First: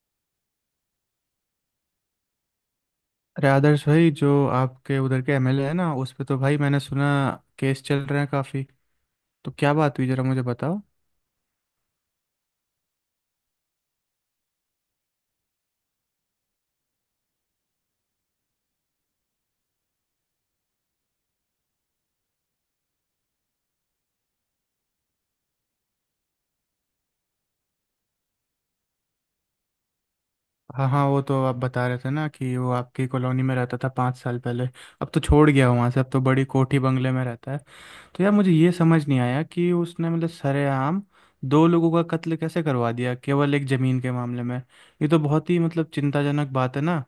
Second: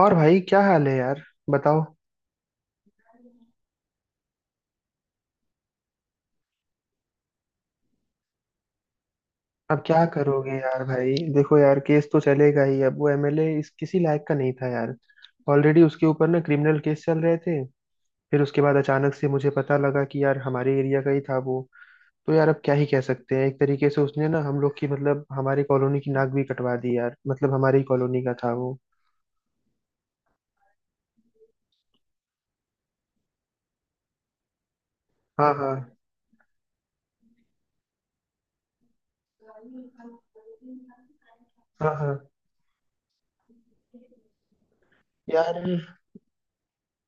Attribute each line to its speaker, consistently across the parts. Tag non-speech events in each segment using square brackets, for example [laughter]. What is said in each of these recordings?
Speaker 1: और भाई क्या हाल है यार। बताओ।
Speaker 2: अरे आदर्श भाई, जो आपके उधर के एमएलए है ना, उस पे तो भाई मैंने सुना केस चल रहे हैं काफ़ी। तो क्या
Speaker 1: अब
Speaker 2: बात
Speaker 1: क्या
Speaker 2: हुई, जरा मुझे
Speaker 1: करोगे
Speaker 2: बताओ।
Speaker 1: यार। भाई देखो यार, केस तो चलेगा ही। अब वो एमएलए इस किसी लायक का नहीं था यार। ऑलरेडी उसके ऊपर ना क्रिमिनल केस चल रहे थे। फिर उसके बाद अचानक से मुझे पता लगा कि यार हमारे एरिया का ही था वो। तो यार अब क्या ही कह सकते हैं। एक तरीके से उसने ना हम लोग की मतलब हमारी कॉलोनी की नाक भी कटवा दी यार। मतलब हमारी कॉलोनी का था वो।
Speaker 2: हाँ हाँ, वो तो आप बता रहे थे ना कि वो आपकी कॉलोनी में रहता था 5 साल पहले। अब तो छोड़
Speaker 1: हाँ
Speaker 2: गया वहाँ
Speaker 1: हाँ।
Speaker 2: से, अब तो बड़ी कोठी बंगले में रहता है। तो यार मुझे ये समझ नहीं आया कि उसने मतलब सरेआम दो लोगों
Speaker 1: हाँ
Speaker 2: का
Speaker 1: हाँ।
Speaker 2: कत्ल कैसे करवा दिया केवल एक ज़मीन के मामले में। ये तो बहुत
Speaker 1: यार
Speaker 2: ही मतलब चिंताजनक बात है ना।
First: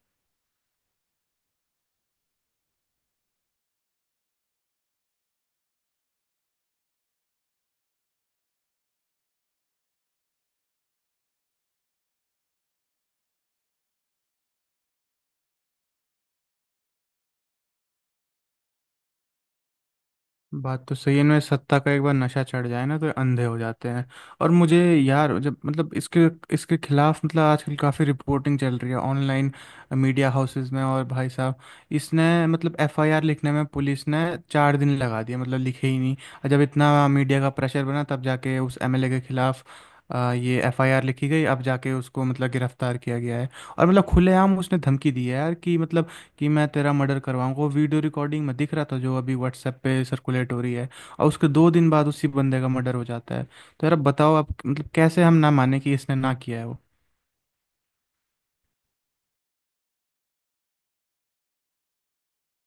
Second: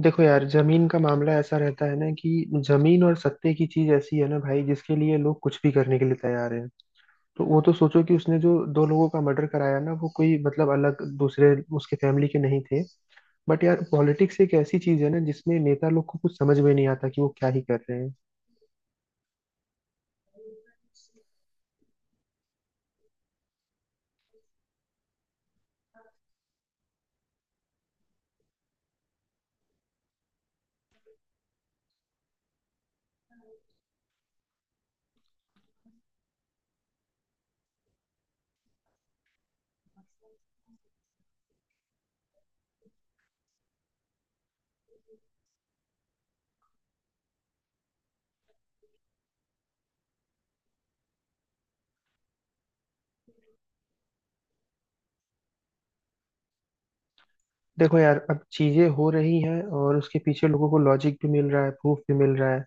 Speaker 1: देखो यार, जमीन का मामला ऐसा रहता है ना कि जमीन और सत्ते की चीज ऐसी है ना भाई जिसके लिए लोग कुछ भी करने के लिए तैयार हैं। तो वो तो सोचो कि उसने जो दो लोगों का मर्डर कराया ना, वो कोई मतलब अलग दूसरे उसके फैमिली के नहीं थे। बट यार पॉलिटिक्स एक ऐसी चीज है ना जिसमें नेता लोग को कुछ समझ में नहीं आता कि वो क्या ही कर रहे हैं।
Speaker 2: बात तो सही है। इनमें सत्ता का एक बार नशा चढ़ जाए ना तो ये अंधे हो जाते हैं। और मुझे यार जब मतलब इसके इसके खिलाफ मतलब आजकल काफ़ी रिपोर्टिंग चल रही है ऑनलाइन मीडिया हाउसेस में, और भाई साहब, इसने मतलब एफआईआर लिखने में पुलिस ने 4 दिन लगा दिया, मतलब लिखे ही नहीं। और जब इतना मीडिया का प्रेशर बना तब जाके उस एमएलए के खिलाफ ये एफआईआर लिखी गई। अब जाके उसको मतलब गिरफ्तार किया गया है। और मतलब खुलेआम उसने धमकी दी है यार कि मतलब कि मैं तेरा मर्डर करवाऊँ। वो वीडियो रिकॉर्डिंग में दिख रहा था जो अभी व्हाट्सएप पे सर्कुलेट हो रही है। और उसके 2 दिन बाद उसी बंदे का मर्डर हो जाता है। तो यार अब बताओ आप, मतलब कैसे हम ना माने कि इसने ना किया है वो।
Speaker 1: देखो यार अब चीजें हो रही हैं और उसके पीछे लोगों को लॉजिक भी मिल रहा है, प्रूफ भी मिल रहा है।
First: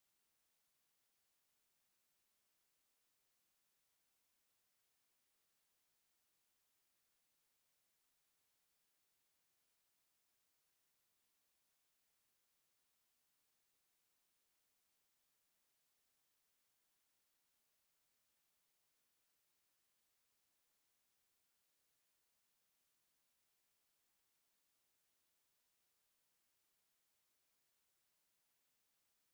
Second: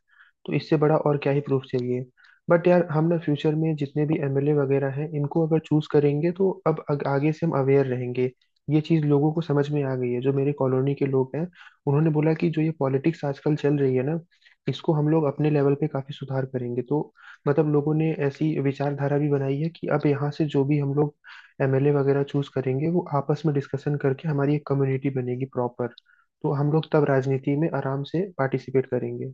Speaker 1: तो इससे बड़ा और क्या ही प्रूफ चाहिए। बट यार हम ना फ्यूचर में जितने भी एमएलए वगैरह हैं इनको अगर चूज करेंगे तो अब आगे से हम अवेयर रहेंगे। ये चीज लोगों को समझ में आ गई है जो मेरे कॉलोनी के लोग हैं। उन्होंने बोला कि जो ये पॉलिटिक्स आजकल चल रही है ना, इसको हम लोग अपने लेवल पे काफी सुधार करेंगे। तो मतलब लोगों ने ऐसी विचारधारा भी बनाई है कि अब यहाँ से जो भी हम लोग एमएलए वगैरह चूज करेंगे वो आपस में डिस्कशन करके हमारी एक कम्युनिटी बनेगी प्रॉपर। तो हम लोग तब राजनीति में आराम से पार्टिसिपेट करेंगे।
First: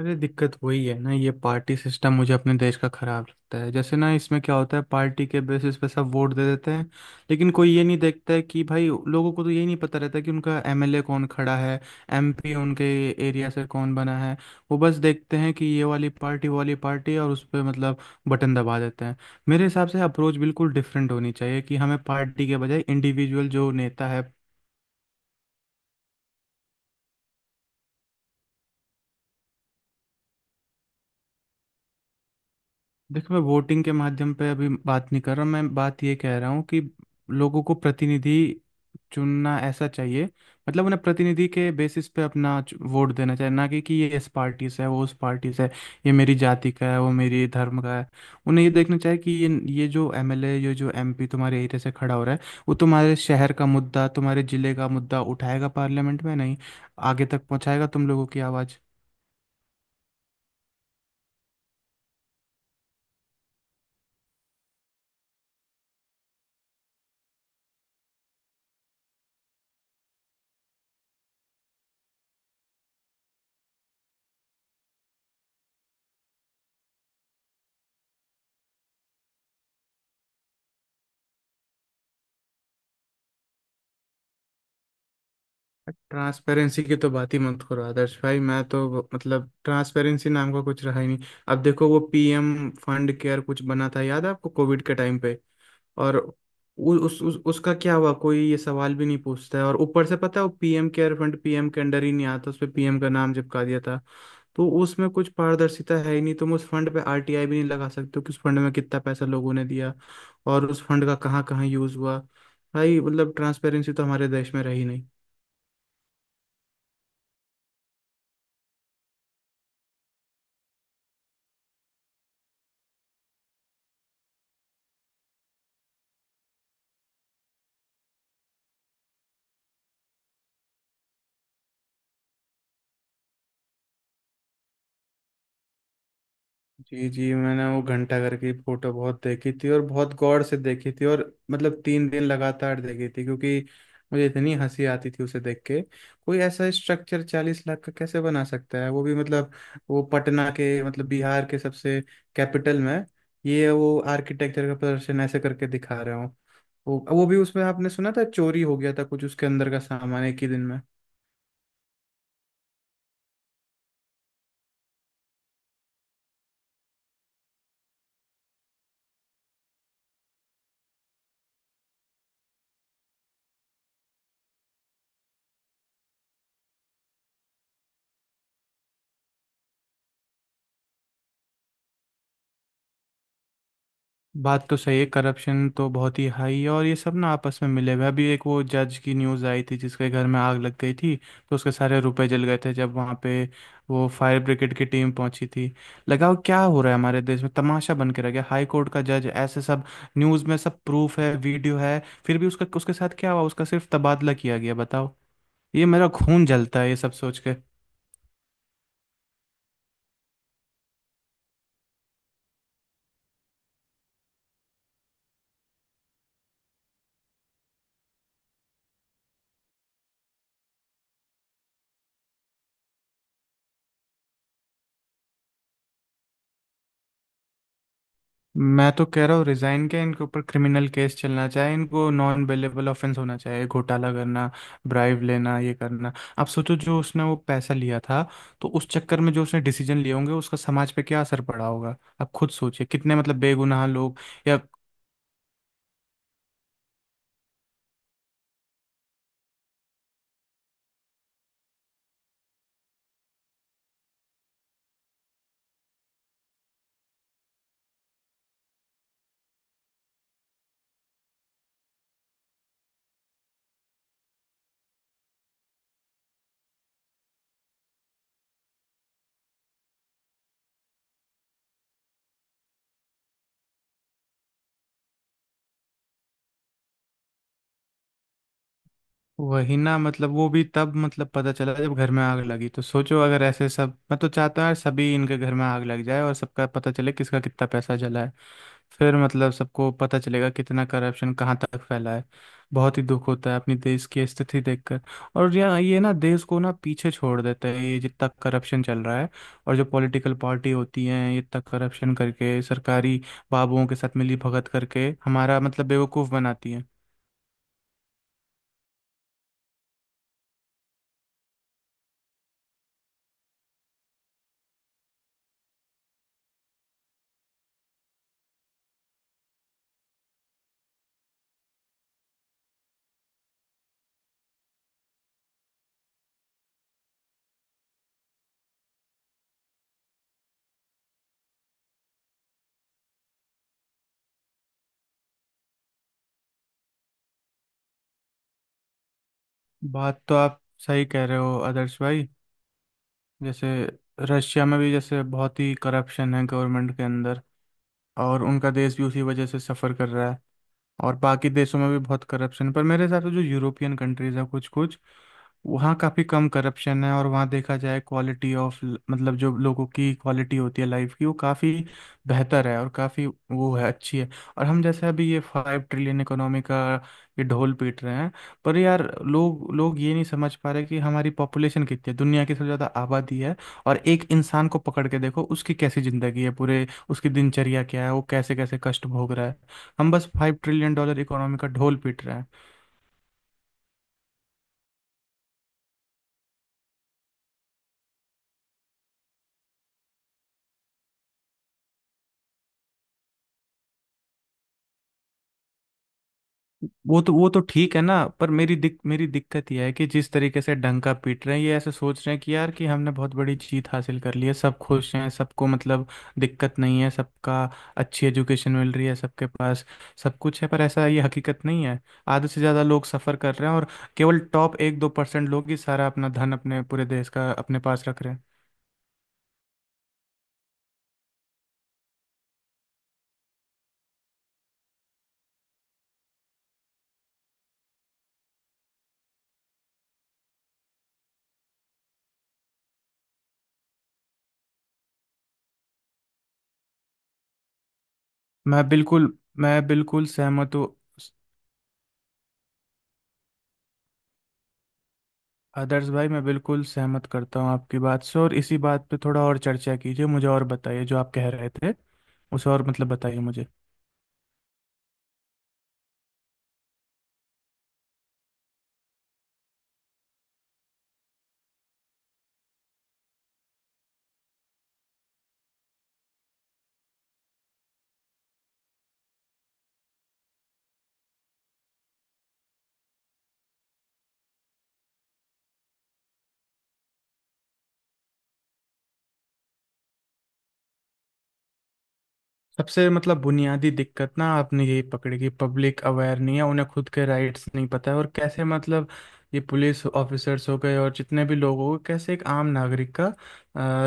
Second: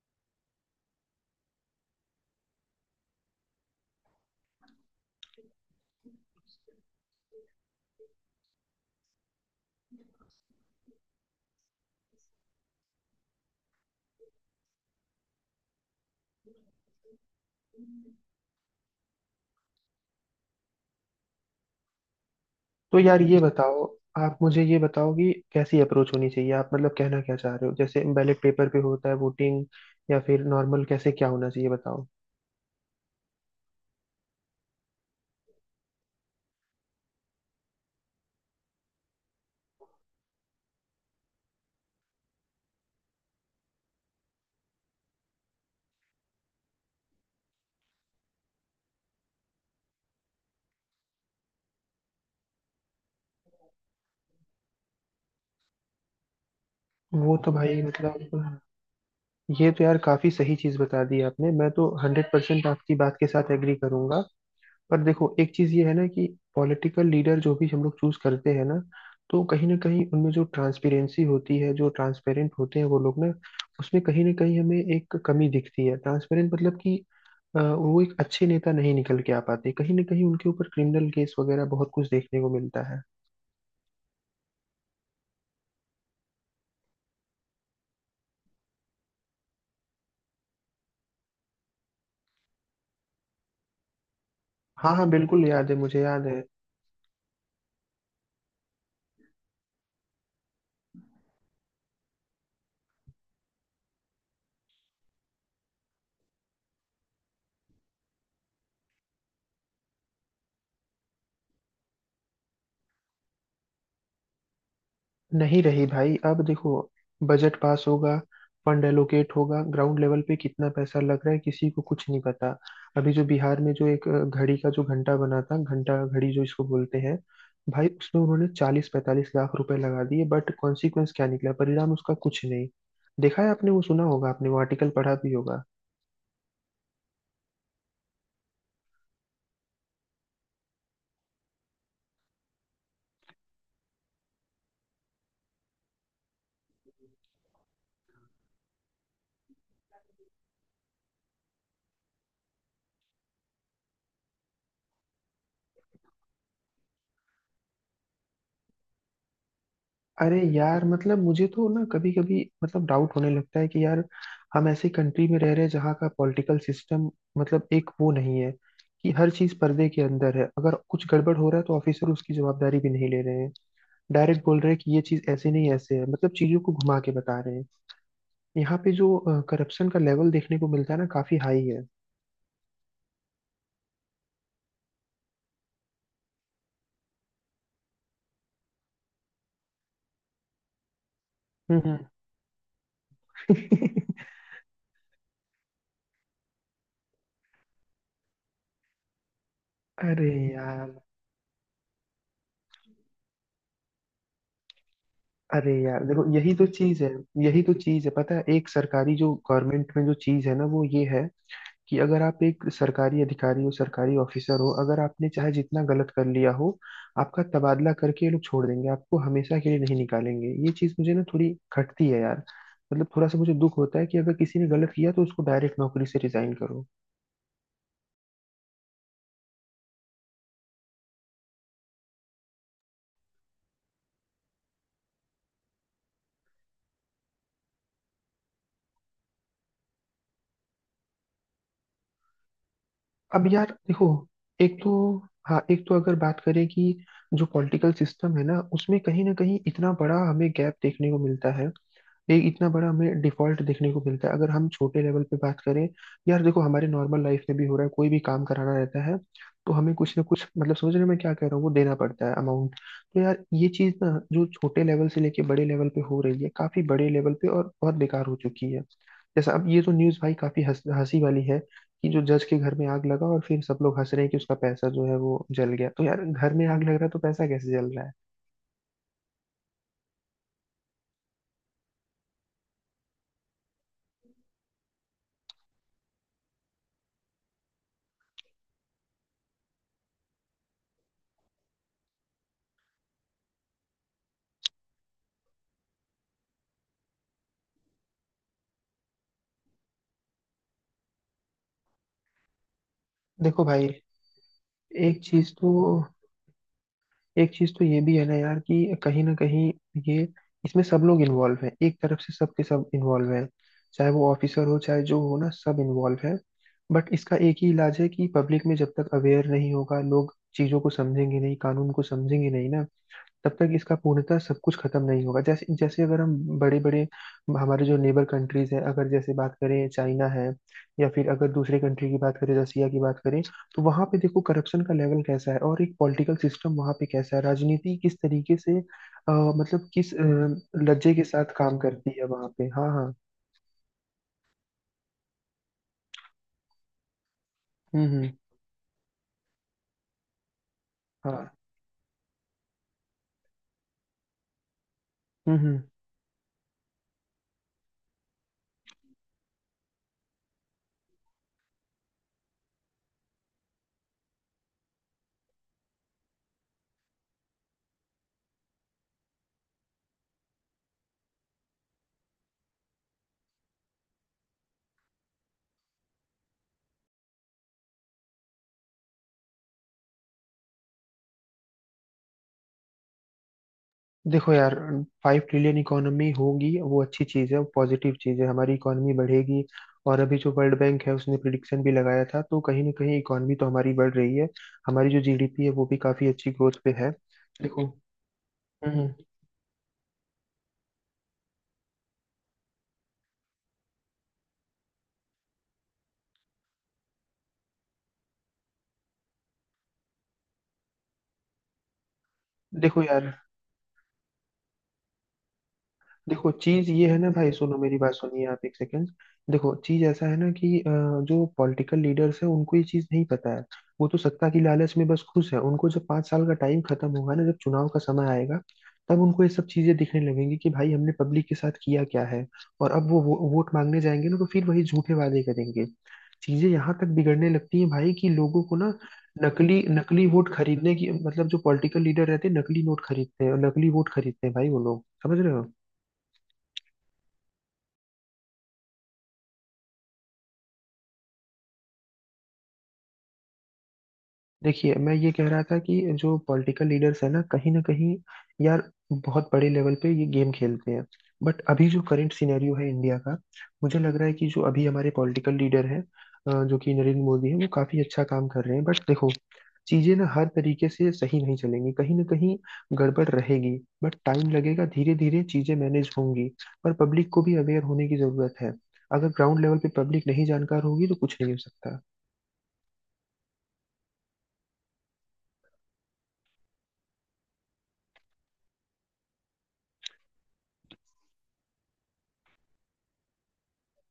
Speaker 2: अरे दिक्कत वही है ना, ये पार्टी सिस्टम मुझे अपने देश का खराब लगता है। जैसे ना इसमें क्या होता है, पार्टी के बेसिस पे सब वोट दे देते हैं। लेकिन कोई ये नहीं देखता है कि भाई, लोगों को तो ये नहीं पता रहता कि उनका एमएलए कौन खड़ा है, एमपी उनके एरिया से कौन बना है। वो बस देखते हैं कि ये वाली पार्टी, वो वाली पार्टी, और उस पर मतलब बटन दबा देते हैं। मेरे हिसाब से अप्रोच बिल्कुल डिफरेंट होनी चाहिए कि हमें पार्टी के बजाय
Speaker 1: तो यार ये
Speaker 2: इंडिविजुअल जो
Speaker 1: बताओ,
Speaker 2: नेता है।
Speaker 1: आप मुझे ये बताओ कि कैसी अप्रोच होनी चाहिए। आप मतलब कहना क्या चाह रहे हो, जैसे बैलेट पेपर पे होता है वोटिंग, या फिर नॉर्मल कैसे क्या होना चाहिए बताओ।
Speaker 2: देखो, मैं वोटिंग के माध्यम पे अभी बात नहीं कर रहा। मैं बात ये कह रहा हूँ कि लोगों को प्रतिनिधि चुनना ऐसा चाहिए। मतलब उन्हें प्रतिनिधि के बेसिस पे अपना वोट देना चाहिए, ना कि ये इस पार्टी से है, वो उस पार्टी से है। ये मेरी जाति का है, वो मेरी धर्म का है। उन्हें ये देखना चाहिए कि ये जो एमएलए, ये जो एमपी तुम्हारे एरिया से खड़ा हो रहा है, वो तुम्हारे शहर का मुद्दा, तुम्हारे जिले का मुद्दा उठाएगा पार्लियामेंट में, नहीं आगे
Speaker 1: वो
Speaker 2: तक
Speaker 1: तो भाई
Speaker 2: पहुंचाएगा तुम लोगों
Speaker 1: मतलब
Speaker 2: की आवाज़।
Speaker 1: ये तो यार काफी सही चीज बता दी आपने। मैं तो 100% आपकी बात के साथ एग्री करूंगा। पर देखो एक चीज ये है ना कि पॉलिटिकल लीडर जो भी हम लोग चूज करते हैं ना, तो कहीं ना कहीं उनमें जो ट्रांसपेरेंसी होती है, जो ट्रांसपेरेंट होते हैं वो लोग ना, उसमें कहीं ना कहीं हमें एक कमी दिखती है। ट्रांसपेरेंट मतलब कि वो एक अच्छे नेता नहीं निकल के आ पाते। कहीं ना कहीं उनके ऊपर क्रिमिनल केस वगैरह बहुत कुछ देखने को मिलता है।
Speaker 2: ट्रांसपेरेंसी की तो बात ही मत करो आदर्श भाई। मैं तो मतलब ट्रांसपेरेंसी नाम का कुछ रहा ही नहीं। अब देखो, वो पीएम फंड केयर कुछ बना था, याद है आपको? कोविड
Speaker 1: हाँ
Speaker 2: के
Speaker 1: हाँ,
Speaker 2: टाइम पे।
Speaker 1: बिल्कुल याद है, मुझे
Speaker 2: और
Speaker 1: याद है।
Speaker 2: उ, उस उसका क्या हुआ, कोई ये सवाल भी नहीं पूछता है। और ऊपर से पता है वो पीएम केयर फंड पीएम के अंडर ही नहीं आता, उस पे पीएम का नाम चिपका दिया था। तो उसमें कुछ पारदर्शिता है ही नहीं। तुम उस फंड पे आरटीआई भी नहीं लगा सकते हो कि उस फंड में कितना पैसा लोगों ने दिया और उस फंड का कहाँ कहाँ यूज हुआ। भाई मतलब ट्रांसपेरेंसी तो हमारे देश में रही नहीं।
Speaker 1: नहीं रही भाई। अब देखो बजट पास होगा, फंड एलोकेट होगा, ग्राउंड लेवल पे कितना पैसा लग रहा है किसी को कुछ नहीं पता। अभी जो बिहार में जो एक घड़ी का जो घंटा बना था, घंटा घड़ी जो इसको बोलते हैं, भाई उसमें उन्होंने 40-45 लाख रुपए लगा दिए। बट कॉन्सिक्वेंस क्या निकला, परिणाम उसका कुछ नहीं। देखा है आपने, वो सुना होगा आपने, वो आर्टिकल पढ़ा भी होगा।
Speaker 2: जी जी, मैंने वो घंटा घर की फोटो बहुत देखी थी और बहुत गौर से देखी थी, और मतलब 3 दिन लगातार देखी थी क्योंकि मुझे इतनी हंसी आती थी उसे देख के। कोई ऐसा स्ट्रक्चर 40 लाख का कैसे बना सकता है, वो भी मतलब वो पटना के, मतलब बिहार के सबसे कैपिटल में। ये वो आर्किटेक्चर का प्रदर्शन ऐसे करके दिखा रहे हो। वो भी उसमें आपने सुना था चोरी हो गया था कुछ उसके अंदर का सामान
Speaker 1: अरे
Speaker 2: एक ही दिन।
Speaker 1: यार मतलब मुझे तो ना कभी कभी मतलब डाउट होने लगता है कि यार हम ऐसी कंट्री में रह रहे हैं जहाँ का पॉलिटिकल सिस्टम मतलब एक वो नहीं है कि हर चीज पर्दे के अंदर है। अगर कुछ गड़बड़ हो रहा है तो ऑफिसर उसकी जवाबदारी भी नहीं ले रहे हैं। डायरेक्ट बोल रहे हैं कि ये चीज ऐसे नहीं ऐसे है, मतलब चीजों को घुमा के बता रहे हैं। यहाँ पे जो करप्शन का लेवल देखने को मिलता है ना, काफी हाई है।
Speaker 2: बात तो सही है। करप्शन तो बहुत ही हाई है, और ये सब ना आपस में मिले हुए हैं। अभी एक वो जज की न्यूज़ आई थी जिसके घर में आग लग गई थी तो उसके
Speaker 1: हम्म।
Speaker 2: सारे रुपए जल गए थे, जब वहाँ पे
Speaker 1: हम्म।
Speaker 2: वो फायर ब्रिगेड की टीम पहुंची थी। लगाओ क्या हो रहा है हमारे देश में, तमाशा बन के रह गया। हाई कोर्ट का जज ऐसे सब।
Speaker 1: [laughs] अरे
Speaker 2: न्यूज़ में सब
Speaker 1: यार।
Speaker 2: प्रूफ है, वीडियो है। फिर भी उसका उसके साथ क्या हुआ, उसका सिर्फ तबादला किया गया। बताओ।
Speaker 1: अरे
Speaker 2: ये
Speaker 1: यार
Speaker 2: मेरा
Speaker 1: देखो
Speaker 2: खून
Speaker 1: यही तो
Speaker 2: जलता है ये
Speaker 1: चीज है।
Speaker 2: सब सोच के।
Speaker 1: यही तो चीज है, पता है, एक सरकारी जो गवर्नमेंट में जो चीज है ना वो ये है कि अगर आप एक सरकारी अधिकारी हो, सरकारी ऑफिसर हो, अगर आपने चाहे जितना गलत कर लिया हो आपका तबादला करके ये लोग छोड़ देंगे, आपको हमेशा के लिए नहीं निकालेंगे। ये चीज मुझे ना थोड़ी खटती है यार। मतलब थोड़ा सा मुझे दुख होता है कि अगर किसी ने गलत किया तो उसको डायरेक्ट नौकरी से रिजाइन करो।
Speaker 2: मैं तो कह रहा हूँ, रिजाइन के इनके ऊपर क्रिमिनल केस चलना चाहिए, इनको नॉन बेलेबल ऑफेंस होना चाहिए। घोटाला करना, ब्राइब लेना, ये करना। आप सोचो जो उसने वो पैसा लिया था, तो उस चक्कर में जो उसने डिसीजन लिए होंगे उसका समाज पे क्या असर पड़ा होगा, आप खुद सोचिए, कितने मतलब
Speaker 1: अब यार
Speaker 2: बेगुनाह
Speaker 1: देखो,
Speaker 2: लोग। या।
Speaker 1: एक तो, हाँ एक तो अगर बात करें कि जो पॉलिटिकल सिस्टम है ना उसमें कहीं ना कहीं इतना बड़ा हमें गैप देखने को मिलता है। एक इतना बड़ा हमें डिफॉल्ट देखने को मिलता है अगर हम छोटे लेवल पे बात करें। यार देखो हमारे नॉर्मल लाइफ में भी हो रहा है। कोई भी काम कराना रहता है तो हमें कुछ ना कुछ मतलब, समझ रहे हो मैं क्या कह रहा हूँ, वो देना पड़ता है अमाउंट। तो यार ये चीज़ ना जो छोटे लेवल से लेके बड़े लेवल पे हो रही है, काफी बड़े लेवल पे, और बहुत बेकार हो चुकी है। जैसा अब ये तो न्यूज़ भाई काफी हंस हंसी वाली है कि जो जज के घर में आग लगा और फिर सब लोग हंस रहे हैं कि उसका पैसा जो है वो जल गया। तो यार घर में आग लग रहा है तो पैसा कैसे जल रहा है।
Speaker 2: वही ना, मतलब वो भी तब मतलब पता चला जब घर में आग लगी। तो सोचो अगर ऐसे सब, मैं तो चाहता हूँ यार सभी इनके घर में आग लग जाए और सबका पता चले किसका कितना पैसा जला है। फिर मतलब सबको पता चलेगा कितना करप्शन कहाँ तक फैला है। बहुत ही दुख होता है अपनी देश की स्थिति देखकर। और यार ये ना देश को ना पीछे छोड़ देता है, ये जितना करप्शन चल रहा है। और जो पॉलिटिकल पार्टी होती हैं ये इतना करप्शन करके सरकारी
Speaker 1: देखो
Speaker 2: बाबुओं
Speaker 1: भाई
Speaker 2: के साथ मिली भगत करके
Speaker 1: एक चीज
Speaker 2: हमारा
Speaker 1: तो,
Speaker 2: मतलब बेवकूफ़ बनाती हैं।
Speaker 1: एक चीज तो ये भी है ना यार कि कहीं ना कहीं ये, इसमें सब लोग इन्वॉल्व हैं, एक तरफ से सब के सब इन्वॉल्व हैं। चाहे वो ऑफिसर हो चाहे जो हो ना, सब इन्वॉल्व है। बट इसका एक ही इलाज है कि पब्लिक में जब तक अवेयर नहीं होगा, लोग चीजों को समझेंगे नहीं, कानून को समझेंगे नहीं ना, तब तक इसका पूर्णतः सब कुछ खत्म नहीं होगा। जैसे जैसे अगर हम बड़े बड़े, हमारे जो नेबर कंट्रीज हैं अगर जैसे बात करें, चाइना है, या फिर अगर दूसरे कंट्री की बात करें, रसिया की बात करें, तो वहां पे देखो करप्शन का लेवल कैसा है और एक पॉलिटिकल सिस्टम वहां पे कैसा है, राजनीति किस तरीके से मतलब किस
Speaker 2: बात तो आप सही
Speaker 1: लज्जे के
Speaker 2: कह रहे
Speaker 1: साथ
Speaker 2: हो
Speaker 1: काम
Speaker 2: आदर्श
Speaker 1: करती है
Speaker 2: भाई।
Speaker 1: वहां पे। हाँ हाँ।
Speaker 2: जैसे रशिया में भी, जैसे, बहुत ही करप्शन है गवर्नमेंट के अंदर।
Speaker 1: हम्म।
Speaker 2: और उनका देश भी उसी वजह से सफ़र कर रहा है। और
Speaker 1: हाँ।
Speaker 2: बाकी देशों में भी बहुत करप्शन। पर मेरे हिसाब से जो यूरोपियन कंट्रीज है, कुछ कुछ
Speaker 1: हम्म।
Speaker 2: वहाँ काफ़ी कम करप्शन है। और वहाँ देखा जाए क्वालिटी ऑफ, मतलब जो लोगों की क्वालिटी होती है लाइफ की, वो काफ़ी बेहतर है, और काफ़ी वो है, अच्छी है। और हम जैसे अभी ये 5 ट्रिलियन इकोनॉमी का ये ढोल पीट रहे हैं। पर यार लोग लोग ये नहीं समझ पा रहे कि हमारी पॉपुलेशन कितनी है, दुनिया की सबसे ज़्यादा आबादी है। और एक इंसान को पकड़ के देखो उसकी कैसी ज़िंदगी है, पूरे उसकी दिनचर्या क्या है, वो कैसे कैसे कष्ट भोग रहा है। हम बस $5 ट्रिलियन इकोनॉमी का ढोल पीट रहे हैं।
Speaker 1: देखो यार 5 ट्रिलियन इकोनॉमी होगी वो अच्छी चीज है, वो पॉजिटिव चीज है, हमारी इकोनॉमी बढ़ेगी। और अभी जो वर्ल्ड बैंक है उसने प्रिडिक्शन भी लगाया था, तो कहीं ना कहीं इकोनॉमी तो हमारी बढ़ रही है। हमारी जो जीडीपी है वो भी काफी अच्छी ग्रोथ पे है।
Speaker 2: वो तो
Speaker 1: देखो।
Speaker 2: ठीक है ना, पर मेरी दिक
Speaker 1: हम्म।
Speaker 2: मेरी दिक्कत यह है कि जिस तरीके से डंका पीट रहे हैं ये, ऐसे सोच रहे हैं कि यार कि हमने बहुत बड़ी जीत हासिल कर ली है, सब खुश हैं, सबको मतलब दिक्कत नहीं है, सबका अच्छी एजुकेशन मिल रही है, सबके पास सब कुछ है। पर ऐसा ये हकीकत नहीं है। आधे से ज़्यादा
Speaker 1: देखो
Speaker 2: लोग
Speaker 1: यार।
Speaker 2: सफ़र कर रहे हैं और केवल टॉप 1-2% लोग ही सारा अपना
Speaker 1: देखो
Speaker 2: धन अपने
Speaker 1: चीज ये
Speaker 2: पूरे
Speaker 1: है ना
Speaker 2: देश
Speaker 1: भाई,
Speaker 2: का
Speaker 1: सुनो
Speaker 2: अपने
Speaker 1: मेरी
Speaker 2: पास
Speaker 1: बात,
Speaker 2: रख रहे
Speaker 1: सुनिए
Speaker 2: हैं।
Speaker 1: आप एक सेकंड। देखो चीज ऐसा है ना कि जो पॉलिटिकल लीडर्स हैं उनको ये चीज नहीं पता है। वो तो सत्ता की लालच में बस खुश है। उनको जब 5 साल का टाइम खत्म होगा ना, जब चुनाव का समय आएगा तब उनको ये सब चीजें दिखने लगेंगी कि भाई हमने पब्लिक के साथ किया क्या है। और अब वो वोट मांगने जाएंगे ना तो फिर वही झूठे वादे करेंगे। चीजें यहाँ तक बिगड़ने लगती हैं भाई कि लोगों को ना
Speaker 2: मैं बिल्कुल
Speaker 1: नकली
Speaker 2: मैं
Speaker 1: नकली
Speaker 2: बिल्कुल
Speaker 1: वोट
Speaker 2: सहमत हूँ।
Speaker 1: खरीदने की, मतलब जो पॉलिटिकल लीडर रहते हैं नकली नोट खरीदते हैं और नकली वोट खरीदते हैं भाई, वो लोग, समझ रहे हो।
Speaker 2: आदर्श भाई, मैं बिल्कुल सहमत करता हूँ आपकी बात से। और इसी बात पे थोड़ा और चर्चा कीजिए, मुझे और बताइए जो आप कह रहे थे उसे, और मतलब बताइए मुझे।
Speaker 1: देखिए मैं ये कह रहा था कि जो पॉलिटिकल लीडर्स है ना कहीं यार बहुत बड़े लेवल पे ये गेम खेलते हैं। बट अभी जो करंट सिनेरियो है इंडिया का, मुझे लग रहा है कि जो अभी हमारे पॉलिटिकल लीडर हैं जो कि नरेंद्र मोदी हैं, वो काफी अच्छा काम कर रहे हैं। बट देखो चीजें ना हर तरीके से सही नहीं चलेंगी, कहीं ना कहीं गड़बड़ रहेगी। बट टाइम लगेगा, धीरे धीरे चीजें मैनेज होंगी। पर पब्लिक को भी अवेयर होने की जरूरत है। अगर ग्राउंड लेवल पे पब्लिक नहीं जानकार होगी तो कुछ नहीं हो सकता।
Speaker 2: सबसे मतलब बुनियादी दिक्कत ना आपने यही पकड़ी, कि पब्लिक अवेयर नहीं है, उन्हें खुद के राइट्स नहीं पता है। और कैसे मतलब ये पुलिस ऑफिसर्स हो गए और जितने भी लोग हो गए, कैसे एक आम नागरिक का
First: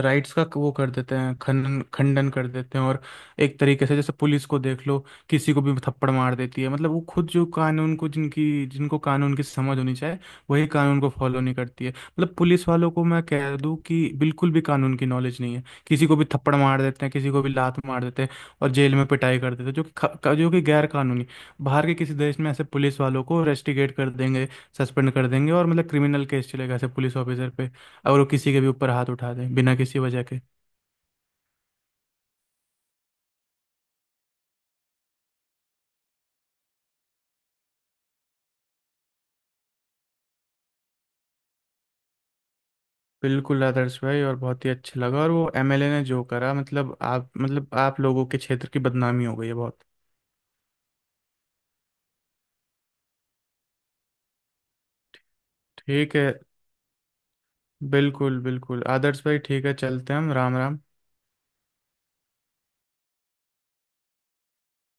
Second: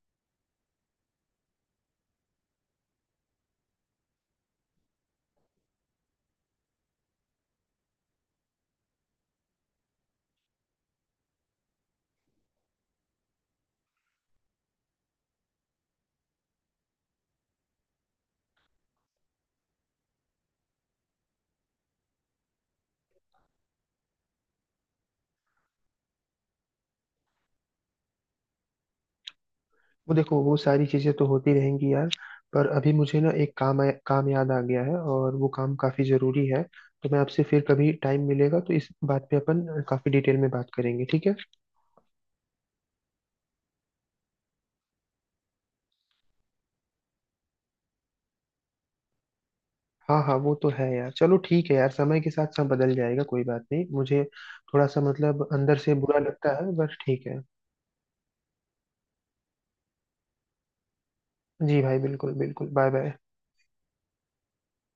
Speaker 2: राइट्स का वो कर देते हैं खंडन, खंडन कर देते हैं। और एक तरीके से जैसे पुलिस को देख लो, किसी को भी थप्पड़ मार देती है, मतलब वो खुद जो कानून को, जिनकी जिनको कानून की समझ होनी चाहिए, वही कानून को फॉलो नहीं करती है। मतलब पुलिस वालों को मैं कह दूं कि बिल्कुल भी कानून की नॉलेज नहीं है। किसी को भी थप्पड़ मार देते हैं, किसी को भी लात मार देते हैं, और जेल में पिटाई कर देते जो कि जो कि गैर कानूनी। बाहर के किसी देश में ऐसे पुलिस वालों को रेस्टिकेट कर देंगे, सस्पेंड कर देंगे, और मतलब क्रिमिनल केस चलेगा ऐसे पुलिस ऑफिसर पे अगर वो किसी के भी ऊपर हाथ उठा दें बिना किसी
Speaker 1: वो
Speaker 2: वजह के।
Speaker 1: देखो वो सारी चीजें तो होती रहेंगी यार, पर अभी मुझे ना एक काम याद आ गया है और वो काम काफी जरूरी है। तो मैं आपसे फिर कभी टाइम मिलेगा तो इस बात पे अपन काफी डिटेल में बात करेंगे, ठीक है।
Speaker 2: बिल्कुल आदर्श भाई, और बहुत ही अच्छा लगा। और वो एमएलए ने जो करा, मतलब आप लोगों के क्षेत्र की बदनामी हो गई है बहुत।
Speaker 1: हाँ हाँ, वो तो है यार। चलो ठीक है यार, समय के साथ सब बदल जाएगा, कोई बात नहीं। मुझे थोड़ा सा मतलब अंदर से
Speaker 2: ठीक
Speaker 1: बुरा
Speaker 2: है।
Speaker 1: लगता है बस, ठीक है।
Speaker 2: बिल्कुल बिल्कुल आदर्श भाई, ठीक है, चलते हैं हम। राम राम।
Speaker 1: जी भाई बिल्कुल बिल्कुल बाय बाय।